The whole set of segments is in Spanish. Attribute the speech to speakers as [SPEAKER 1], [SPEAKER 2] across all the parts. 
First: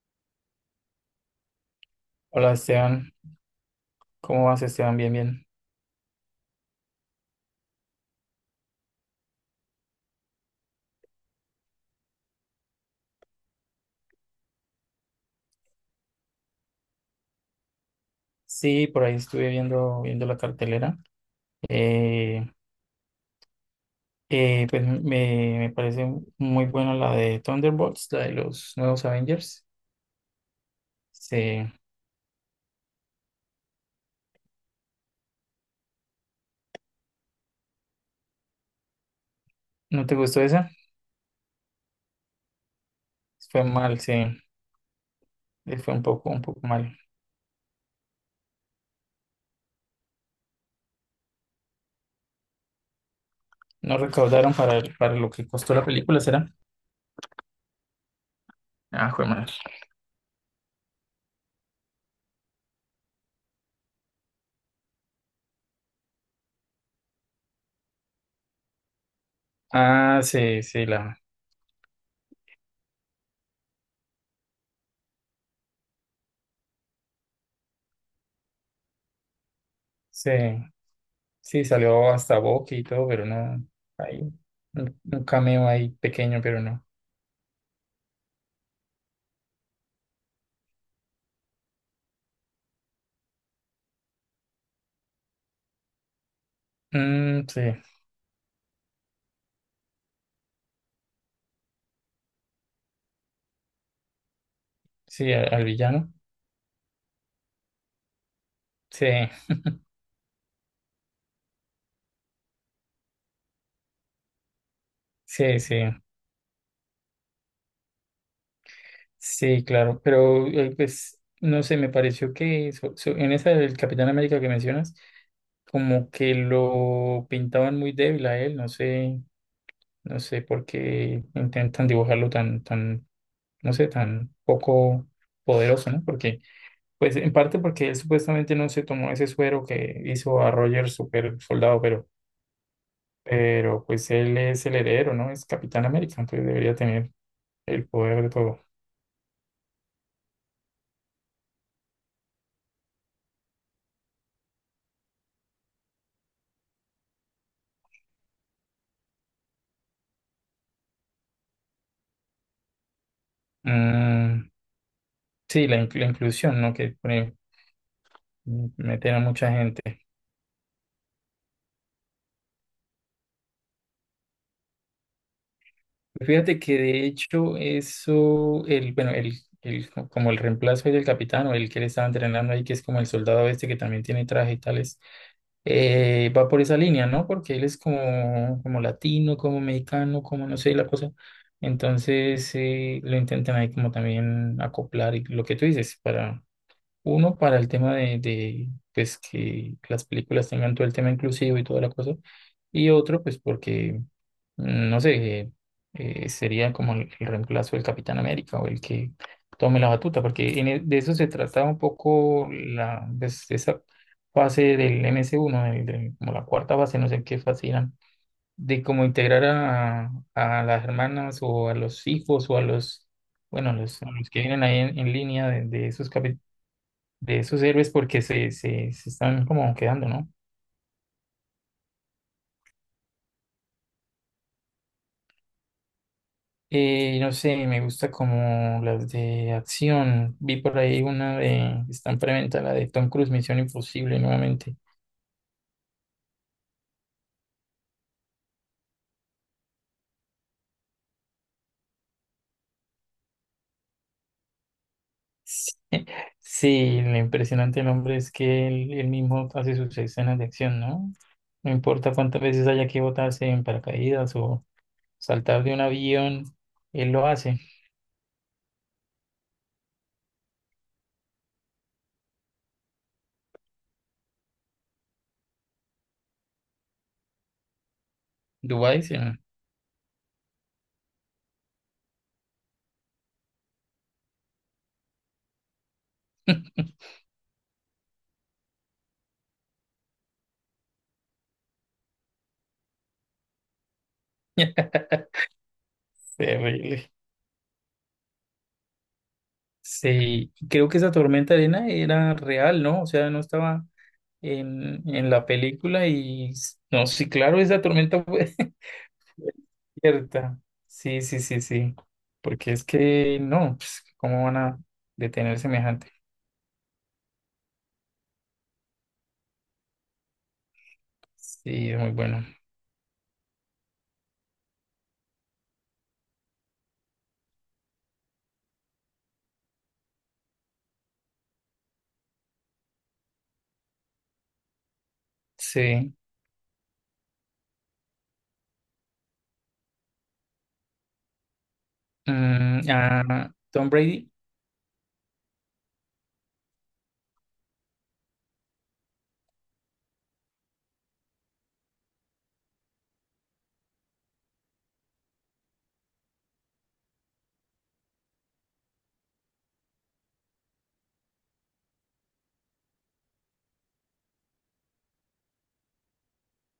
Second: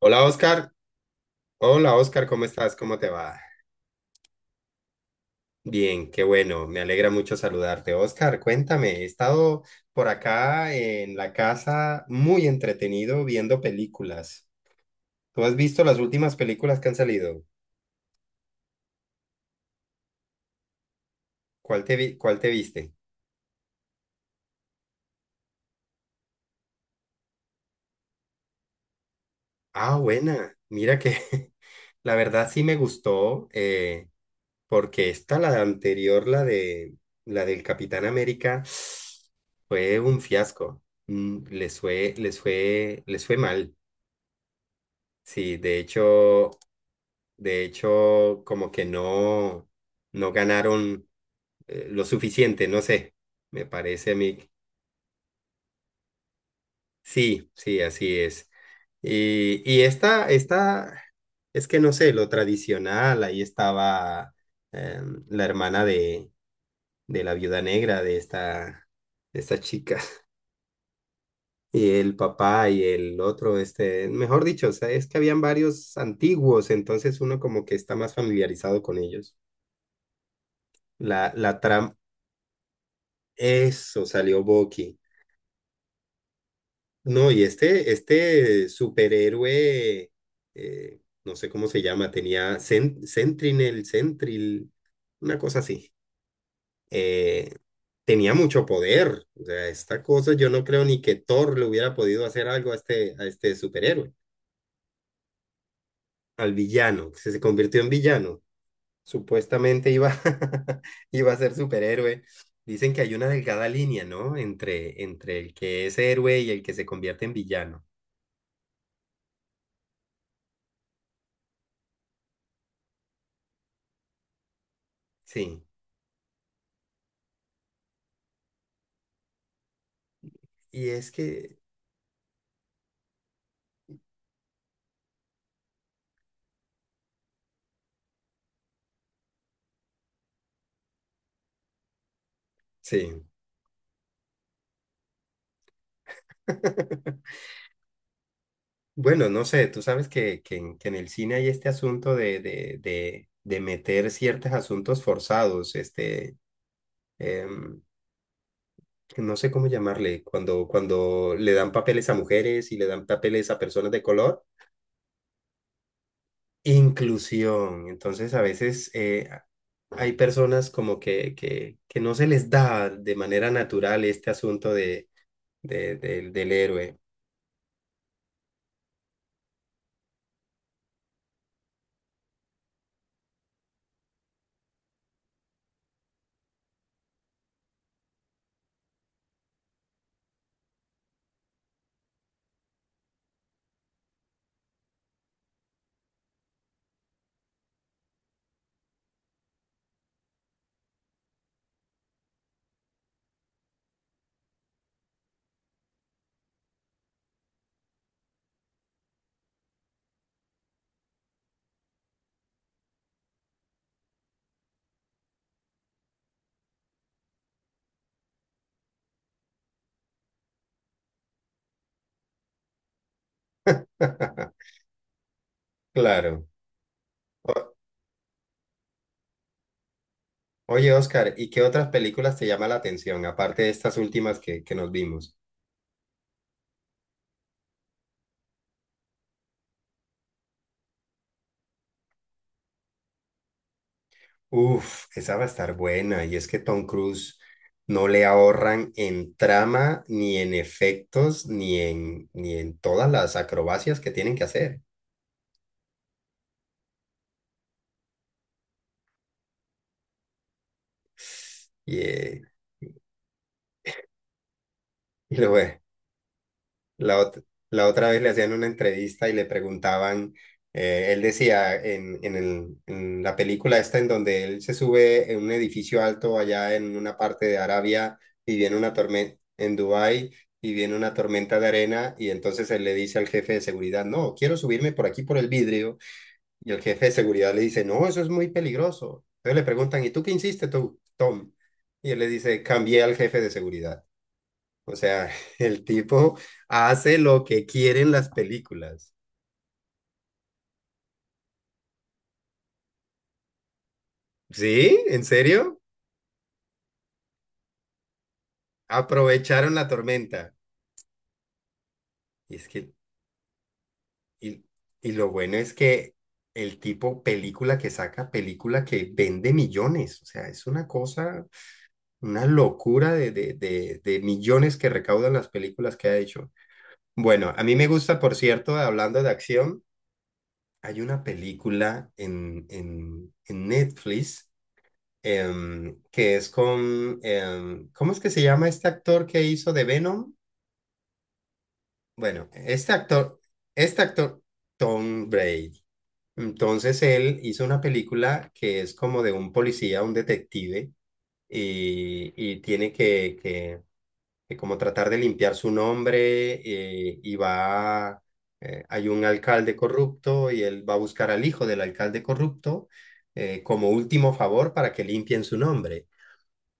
[SPEAKER 1] Hola Oscar, ¿cómo
[SPEAKER 2] Hola
[SPEAKER 1] estás? ¿Cómo te
[SPEAKER 2] Esteban,
[SPEAKER 1] va?
[SPEAKER 2] ¿cómo vas Esteban? Bien, bien.
[SPEAKER 1] Bien, qué bueno, me alegra mucho saludarte. Oscar, cuéntame, he estado por acá en la casa muy entretenido viendo películas. ¿Tú has visto las últimas películas que han salido?
[SPEAKER 2] Sí, por ahí estuve viendo la cartelera.
[SPEAKER 1] ¿Cuál
[SPEAKER 2] Eh,
[SPEAKER 1] te viste?
[SPEAKER 2] me parece muy buena la de Thunderbolts, la de los nuevos Avengers.
[SPEAKER 1] Ah, buena, mira que
[SPEAKER 2] Sí.
[SPEAKER 1] la verdad sí me gustó, porque esta, la anterior, la del Capitán América, fue
[SPEAKER 2] ¿No te
[SPEAKER 1] un
[SPEAKER 2] gustó esa?
[SPEAKER 1] fiasco. Mm, les fue
[SPEAKER 2] Fue
[SPEAKER 1] mal.
[SPEAKER 2] mal, sí.
[SPEAKER 1] Sí,
[SPEAKER 2] Fue un poco, un poco mal.
[SPEAKER 1] de hecho, como que no, no ganaron lo suficiente, no sé, me
[SPEAKER 2] No
[SPEAKER 1] parece a mí.
[SPEAKER 2] recaudaron para lo que costó la película, ¿será?
[SPEAKER 1] Sí, sí, así es.
[SPEAKER 2] Ah, fue mal.
[SPEAKER 1] Y esta, es que no sé, lo tradicional, ahí estaba la hermana de la viuda negra de esta chica,
[SPEAKER 2] Ah, sí, sí, la,
[SPEAKER 1] y el papá y el otro, este, mejor dicho, o sea, es que habían varios antiguos, entonces uno como que está más familiarizado con ellos.
[SPEAKER 2] sí,
[SPEAKER 1] La
[SPEAKER 2] sí,
[SPEAKER 1] trampa.
[SPEAKER 2] salió hasta Bucky y todo, pero no,
[SPEAKER 1] Eso
[SPEAKER 2] hay
[SPEAKER 1] salió Bucky.
[SPEAKER 2] un cameo ahí pequeño, pero no.
[SPEAKER 1] No, y este superhéroe, no sé cómo se llama, tenía Sentinel, Sentril, una cosa así.
[SPEAKER 2] Mm,
[SPEAKER 1] Eh,
[SPEAKER 2] sí.
[SPEAKER 1] tenía mucho poder. O sea, esta cosa yo no creo ni que Thor le hubiera podido hacer algo a este superhéroe,
[SPEAKER 2] Sí, al villano.
[SPEAKER 1] al villano, que se convirtió en villano.
[SPEAKER 2] Sí,
[SPEAKER 1] Supuestamente iba, iba a ser superhéroe. Dicen que hay una delgada línea, ¿no? Entre, entre el
[SPEAKER 2] sí, sí.
[SPEAKER 1] que es héroe y el que se convierte en villano.
[SPEAKER 2] Sí, claro. Pero, pues, no sé, me pareció que en esa del Capitán América que mencionas,
[SPEAKER 1] Sí.
[SPEAKER 2] como que lo pintaban muy débil a él. No sé, no sé por
[SPEAKER 1] Y es
[SPEAKER 2] qué
[SPEAKER 1] que,
[SPEAKER 2] intentan dibujarlo no sé, tan poco poderoso, ¿no? Porque, pues, en parte porque él supuestamente no se tomó ese suero que hizo a Roger super soldado,
[SPEAKER 1] sí.
[SPEAKER 2] pues, él es el heredero, ¿no? Es Capitán América, entonces debería tener el poder de todo.
[SPEAKER 1] Bueno, no sé, tú sabes que en el cine hay este asunto de meter ciertos asuntos forzados, em, no sé cómo llamarle, cuando le dan papeles a mujeres y le dan papeles a personas de color.
[SPEAKER 2] Mm, sí, la inclusión, ¿no? Que pone-
[SPEAKER 1] Inclusión. Entonces, a
[SPEAKER 2] mm,
[SPEAKER 1] veces
[SPEAKER 2] meter a mucha gente.
[SPEAKER 1] hay personas como que no se les da de manera natural este asunto de del
[SPEAKER 2] Fíjate que
[SPEAKER 1] héroe.
[SPEAKER 2] de hecho eso, el, bueno, el, co- como el reemplazo del capitán o el que le estaba entrenando ahí, que es como el soldado este que también tiene traje y tales, va por esa línea, ¿no? Porque él es como, como latino, como mexicano, como no sé, la cosa. Entonces lo intentan ahí como también acoplar y lo que tú dices para... Uno, para el tema pues, que las películas tengan todo el tema inclusivo y toda la cosa. Y otro, pues porque, mm, no sé, sería como el reemplazo del Capitán América o el que tome la batuta, porque de eso se trataba un poco la, pues, esa fase del MS1, como la cuarta fase, no sé qué fase eran, de cómo integrar a las hermanas o a los hijos o a los, bueno, a los que vienen ahí en línea de esos
[SPEAKER 1] Claro.
[SPEAKER 2] de esos
[SPEAKER 1] O-
[SPEAKER 2] héroes porque se están como quedando, ¿no?
[SPEAKER 1] oye, Oscar, ¿y qué otras películas te llama la atención, aparte de estas últimas que nos vimos?
[SPEAKER 2] No sé, me gusta como las de acción. Vi por ahí una de, está en preventa, la de Tom Cruise, Misión Imposible nuevamente.
[SPEAKER 1] Uf, esa va a estar buena. Y es que Tom Cruise no le ahorran en trama, ni en efectos, ni en todas las acrobacias que tienen que hacer.
[SPEAKER 2] Sí, lo impresionante del hombre es que él mismo hace sus escenas de acción, ¿no? No
[SPEAKER 1] Y,
[SPEAKER 2] importa
[SPEAKER 1] eh,
[SPEAKER 2] cuántas veces haya que botarse en paracaídas o
[SPEAKER 1] y luego,
[SPEAKER 2] saltar de un avión, él
[SPEAKER 1] La,
[SPEAKER 2] lo
[SPEAKER 1] ot-
[SPEAKER 2] hace.
[SPEAKER 1] la otra vez le hacían una entrevista y le preguntaban, él decía en la película esta en donde él se sube en un edificio alto allá en una parte de Arabia y viene una
[SPEAKER 2] Dubái, sí.
[SPEAKER 1] tormenta en Dubái y viene una tormenta de arena y entonces él le dice al jefe de seguridad, no, quiero subirme por aquí por el vidrio, y el jefe de seguridad le dice, no, eso es muy peligroso. Entonces le preguntan, ¿y tú qué hiciste tú, Tom? Y él le dice, cambié al jefe de seguridad. O sea, el tipo
[SPEAKER 2] Terrible.
[SPEAKER 1] hace lo que quieren las películas.
[SPEAKER 2] Sí, creo que esa tormenta de arena era real, ¿no? O sea, no estaba en,
[SPEAKER 1] ¿Sí? ¿En
[SPEAKER 2] en la
[SPEAKER 1] serio?
[SPEAKER 2] película y s- no, sí, claro, esa tormenta fue
[SPEAKER 1] Aprovecharon la tormenta.
[SPEAKER 2] cierta. Sí, sí, sí, sí.
[SPEAKER 1] Y es
[SPEAKER 2] Porque es
[SPEAKER 1] que,
[SPEAKER 2] que no, pues, ¿cómo van
[SPEAKER 1] y,
[SPEAKER 2] a
[SPEAKER 1] y lo bueno
[SPEAKER 2] detener
[SPEAKER 1] es
[SPEAKER 2] semejante?
[SPEAKER 1] que el tipo, película que saca, película que vende millones. O sea, es una cosa,
[SPEAKER 2] Sí, es muy bueno.
[SPEAKER 1] una locura de millones que recaudan las películas que ha hecho. Bueno, a mí me gusta, por cierto, hablando de acción, hay una película en Netflix,
[SPEAKER 2] Sí.
[SPEAKER 1] que es con ¿cómo es que se llama este actor que hizo de Venom? Bueno,
[SPEAKER 2] Mm, ah, Tom
[SPEAKER 1] este
[SPEAKER 2] Brady.
[SPEAKER 1] actor, Tom Brady. Entonces él hizo una película que es como de un policía, un detective, y, y tiene que, que, que como tratar de limpiar su nombre, y va, hay un alcalde corrupto y él va a buscar al hijo del alcalde corrupto, como último favor para que limpien su nombre.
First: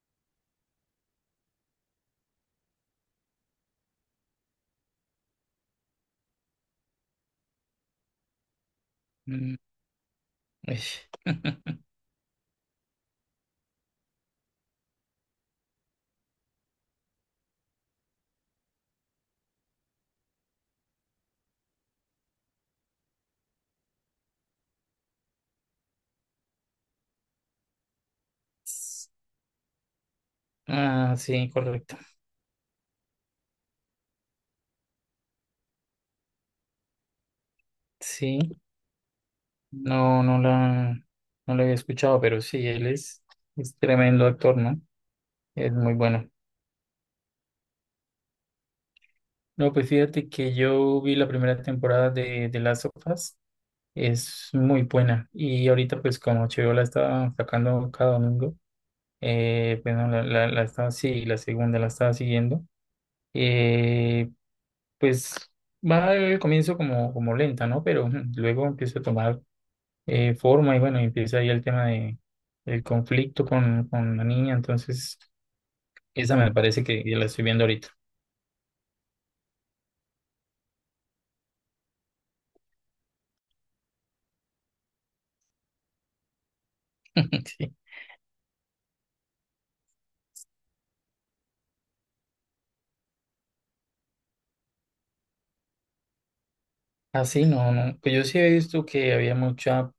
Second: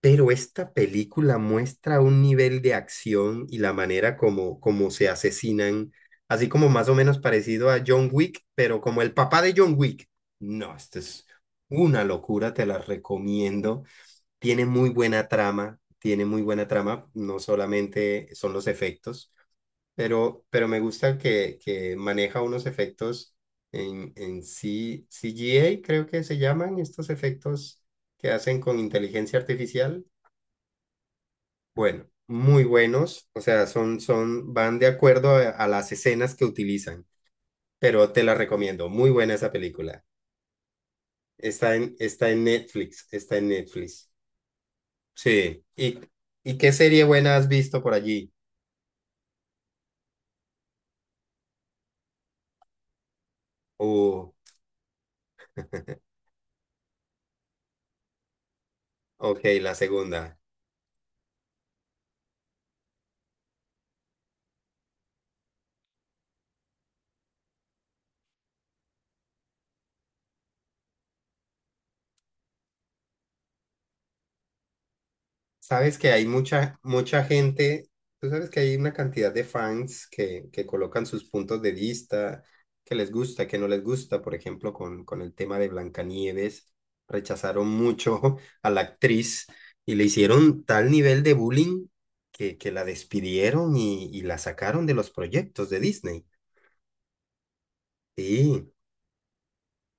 [SPEAKER 1] Pero esta película muestra un nivel de acción y la manera como se asesinan, así como más o menos parecido a John Wick, pero como el papá de
[SPEAKER 2] Mm,
[SPEAKER 1] John Wick. No, esto
[SPEAKER 2] ish.
[SPEAKER 1] es una locura, te la recomiendo. Tiene muy buena trama, tiene muy buena trama, no solamente son los efectos, pero me gusta que maneja unos efectos en CGI creo que se llaman estos efectos que hacen con inteligencia artificial.
[SPEAKER 2] Ah, sí, correcto.
[SPEAKER 1] Bueno, muy buenos, o sea, van de acuerdo a las escenas que utilizan, pero te la
[SPEAKER 2] Sí,
[SPEAKER 1] recomiendo, muy buena esa película.
[SPEAKER 2] no, no la, no la había escuchado,
[SPEAKER 1] Está
[SPEAKER 2] pero
[SPEAKER 1] en
[SPEAKER 2] sí, él
[SPEAKER 1] Netflix, está en
[SPEAKER 2] es
[SPEAKER 1] Netflix.
[SPEAKER 2] tremendo actor, ¿no?
[SPEAKER 1] Sí,
[SPEAKER 2] Es muy bueno.
[SPEAKER 1] ¿y qué serie buena has visto por allí?
[SPEAKER 2] No, pues fíjate que yo vi la primera temporada de Last of Us.
[SPEAKER 1] Uh,
[SPEAKER 2] Es muy buena. Y ahorita, pues, como HBO la está sacando cada domingo,
[SPEAKER 1] ok, la
[SPEAKER 2] pues no, la,
[SPEAKER 1] segunda.
[SPEAKER 2] la, la estaba, sí, la segunda la estaba siguiendo. Eh, pues va al comienzo como, como lenta, ¿no? Pero ujú, luego empieza a tomar forma y bueno, empieza ahí el tema de el conflicto con la niña. Entonces,
[SPEAKER 1] Sabes que hay
[SPEAKER 2] esa me
[SPEAKER 1] mucha,
[SPEAKER 2] parece que ya
[SPEAKER 1] mucha
[SPEAKER 2] la estoy viendo ahorita.
[SPEAKER 1] gente, tú sabes que hay una cantidad de fans que colocan sus puntos de vista, que les gusta, que no les gusta. Por ejemplo, con el tema de Blancanieves, rechazaron
[SPEAKER 2] Sí.
[SPEAKER 1] mucho a la actriz, y le hicieron tal nivel de bullying que la despidieron y la sacaron de los proyectos de Disney.
[SPEAKER 2] Así no, no. Pues yo sí he
[SPEAKER 1] Sí,
[SPEAKER 2] visto que había mucha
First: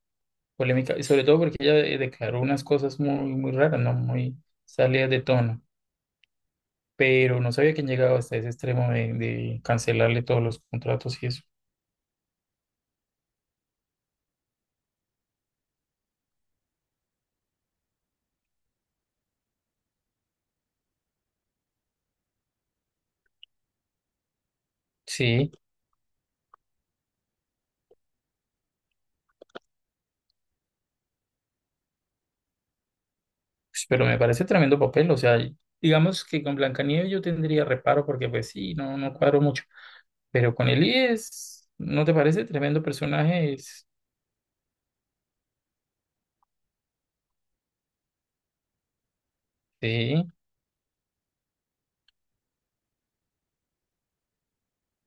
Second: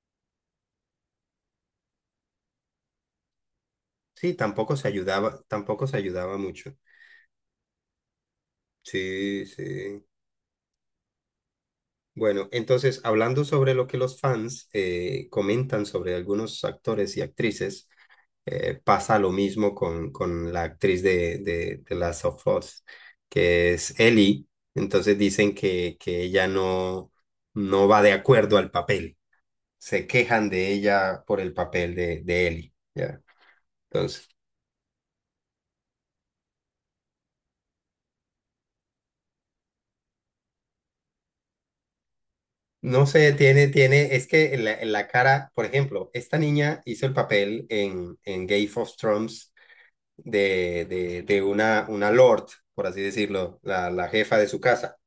[SPEAKER 2] polémica, y sobre todo porque ella declaró unas cosas muy, muy raras, ¿no?
[SPEAKER 1] sí,
[SPEAKER 2] Muy
[SPEAKER 1] tampoco se
[SPEAKER 2] salidas de
[SPEAKER 1] ayudaba,
[SPEAKER 2] tono.
[SPEAKER 1] tampoco se ayudaba mucho.
[SPEAKER 2] Pero no sabía que han llegado hasta ese extremo
[SPEAKER 1] Sí,
[SPEAKER 2] de
[SPEAKER 1] sí.
[SPEAKER 2] cancelarle todos los contratos y eso.
[SPEAKER 1] Bueno, entonces, hablando sobre lo que los fans comentan sobre algunos actores y actrices, pasa lo mismo con la actriz de Last of Us, que es Ellie. Entonces
[SPEAKER 2] Sí,
[SPEAKER 1] dicen que ella no, no va de acuerdo al papel. Se quejan de ella por el papel de Ellie. ¿Ya?
[SPEAKER 2] pues, pero me
[SPEAKER 1] Entonces,
[SPEAKER 2] parece tremendo papel. O sea, digamos que con Blancanieves yo tendría reparo porque, pues sí, no, no cuadro mucho. Pero con Elías, ¿no te parece tremendo
[SPEAKER 1] no sé,
[SPEAKER 2] personaje? Es-
[SPEAKER 1] es que en la cara, por ejemplo, esta niña hizo el papel en Game of Thrones
[SPEAKER 2] sí,
[SPEAKER 1] de una lord, por así decirlo, la jefa de su casa,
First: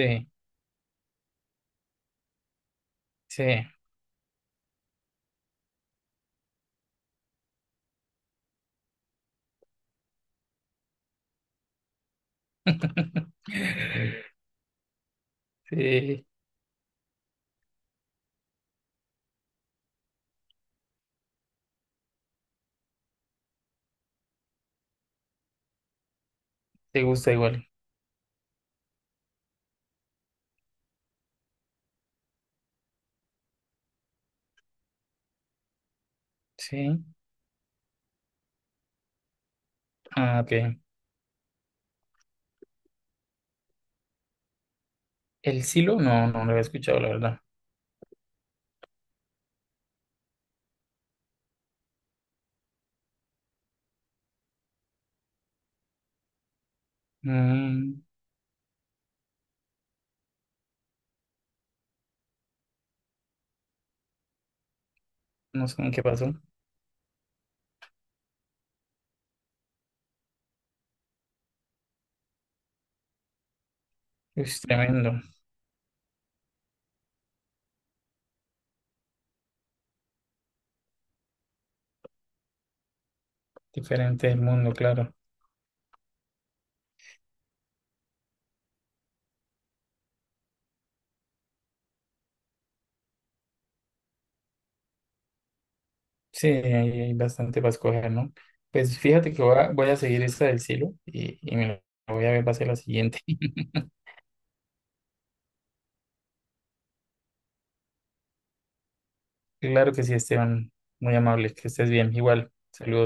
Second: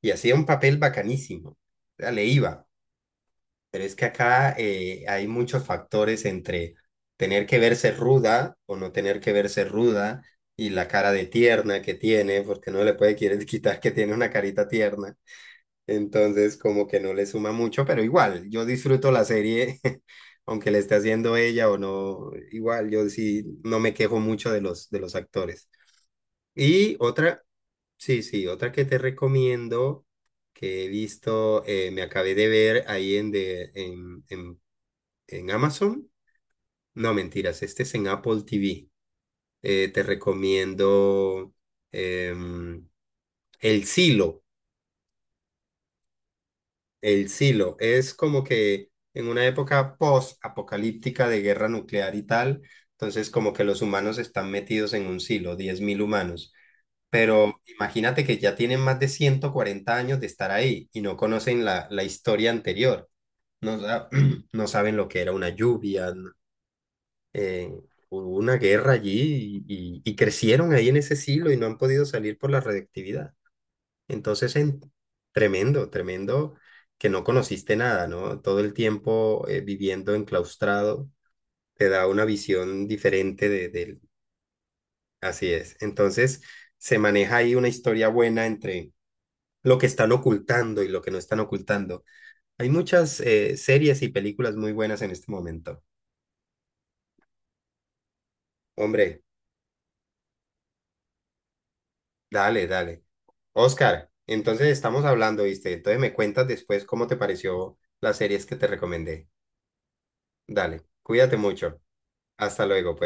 [SPEAKER 1] y hacía un papel bacanísimo, o sea, le iba,
[SPEAKER 2] sí.
[SPEAKER 1] pero es que acá, hay muchos factores entre tener que verse ruda o no tener que verse ruda, y la cara de tierna que tiene, porque no le puede querer quitar que tiene una carita tierna.
[SPEAKER 2] Sí,
[SPEAKER 1] Entonces, como que no le suma mucho, pero igual, yo disfruto la serie, aunque le esté haciendo ella o no, igual, yo sí no me quejo mucho de los actores. Y
[SPEAKER 2] te gusta
[SPEAKER 1] otra,
[SPEAKER 2] igual.
[SPEAKER 1] sí, sí, otra que te recomiendo, que he visto, me acabé de ver ahí en, de, en Amazon.
[SPEAKER 2] Sí.
[SPEAKER 1] No, mentiras, este es en Apple TV. Te
[SPEAKER 2] Ah, ok.
[SPEAKER 1] recomiendo em, El Silo.
[SPEAKER 2] El silo, no, no lo había escuchado, la
[SPEAKER 1] El
[SPEAKER 2] verdad.
[SPEAKER 1] Silo es como que en una época post-apocalíptica de guerra nuclear y tal, entonces como que los humanos están metidos en un silo, 10.000 humanos. Pero
[SPEAKER 2] Mm,
[SPEAKER 1] imagínate que ya tienen más de 140 años de estar ahí y no conocen la historia anterior. No, no saben lo que era una
[SPEAKER 2] no sé en qué
[SPEAKER 1] lluvia,
[SPEAKER 2] pasó.
[SPEAKER 1] eh, hubo una guerra allí y crecieron ahí en ese siglo y no han podido salir por la radiactividad. Entonces,
[SPEAKER 2] Es tremendo.
[SPEAKER 1] tremendo, tremendo que no conociste nada, ¿no? Todo el tiempo, viviendo enclaustrado te da una visión diferente del-
[SPEAKER 2] Diferente del mundo, claro.
[SPEAKER 1] Así es. Entonces, se maneja ahí una historia buena entre lo que están ocultando y lo que no están ocultando. Hay muchas series y películas muy buenas en este momento.
[SPEAKER 2] Sí, hay bastante para escoger, ¿no? Pues
[SPEAKER 1] Hombre,
[SPEAKER 2] fíjate que voy a, voy a seguir esta del silo y me la voy a ver para
[SPEAKER 1] dale,
[SPEAKER 2] hacer la
[SPEAKER 1] dale.
[SPEAKER 2] siguiente.
[SPEAKER 1] Oscar, entonces estamos hablando, ¿viste? Entonces me cuentas después cómo te pareció las series que te recomendé.
[SPEAKER 2] Claro que sí, Esteban.
[SPEAKER 1] Dale,
[SPEAKER 2] Muy
[SPEAKER 1] cuídate
[SPEAKER 2] amable. Que
[SPEAKER 1] mucho.
[SPEAKER 2] estés bien. Igual.
[SPEAKER 1] Hasta luego, pues.
[SPEAKER 2] Saludos.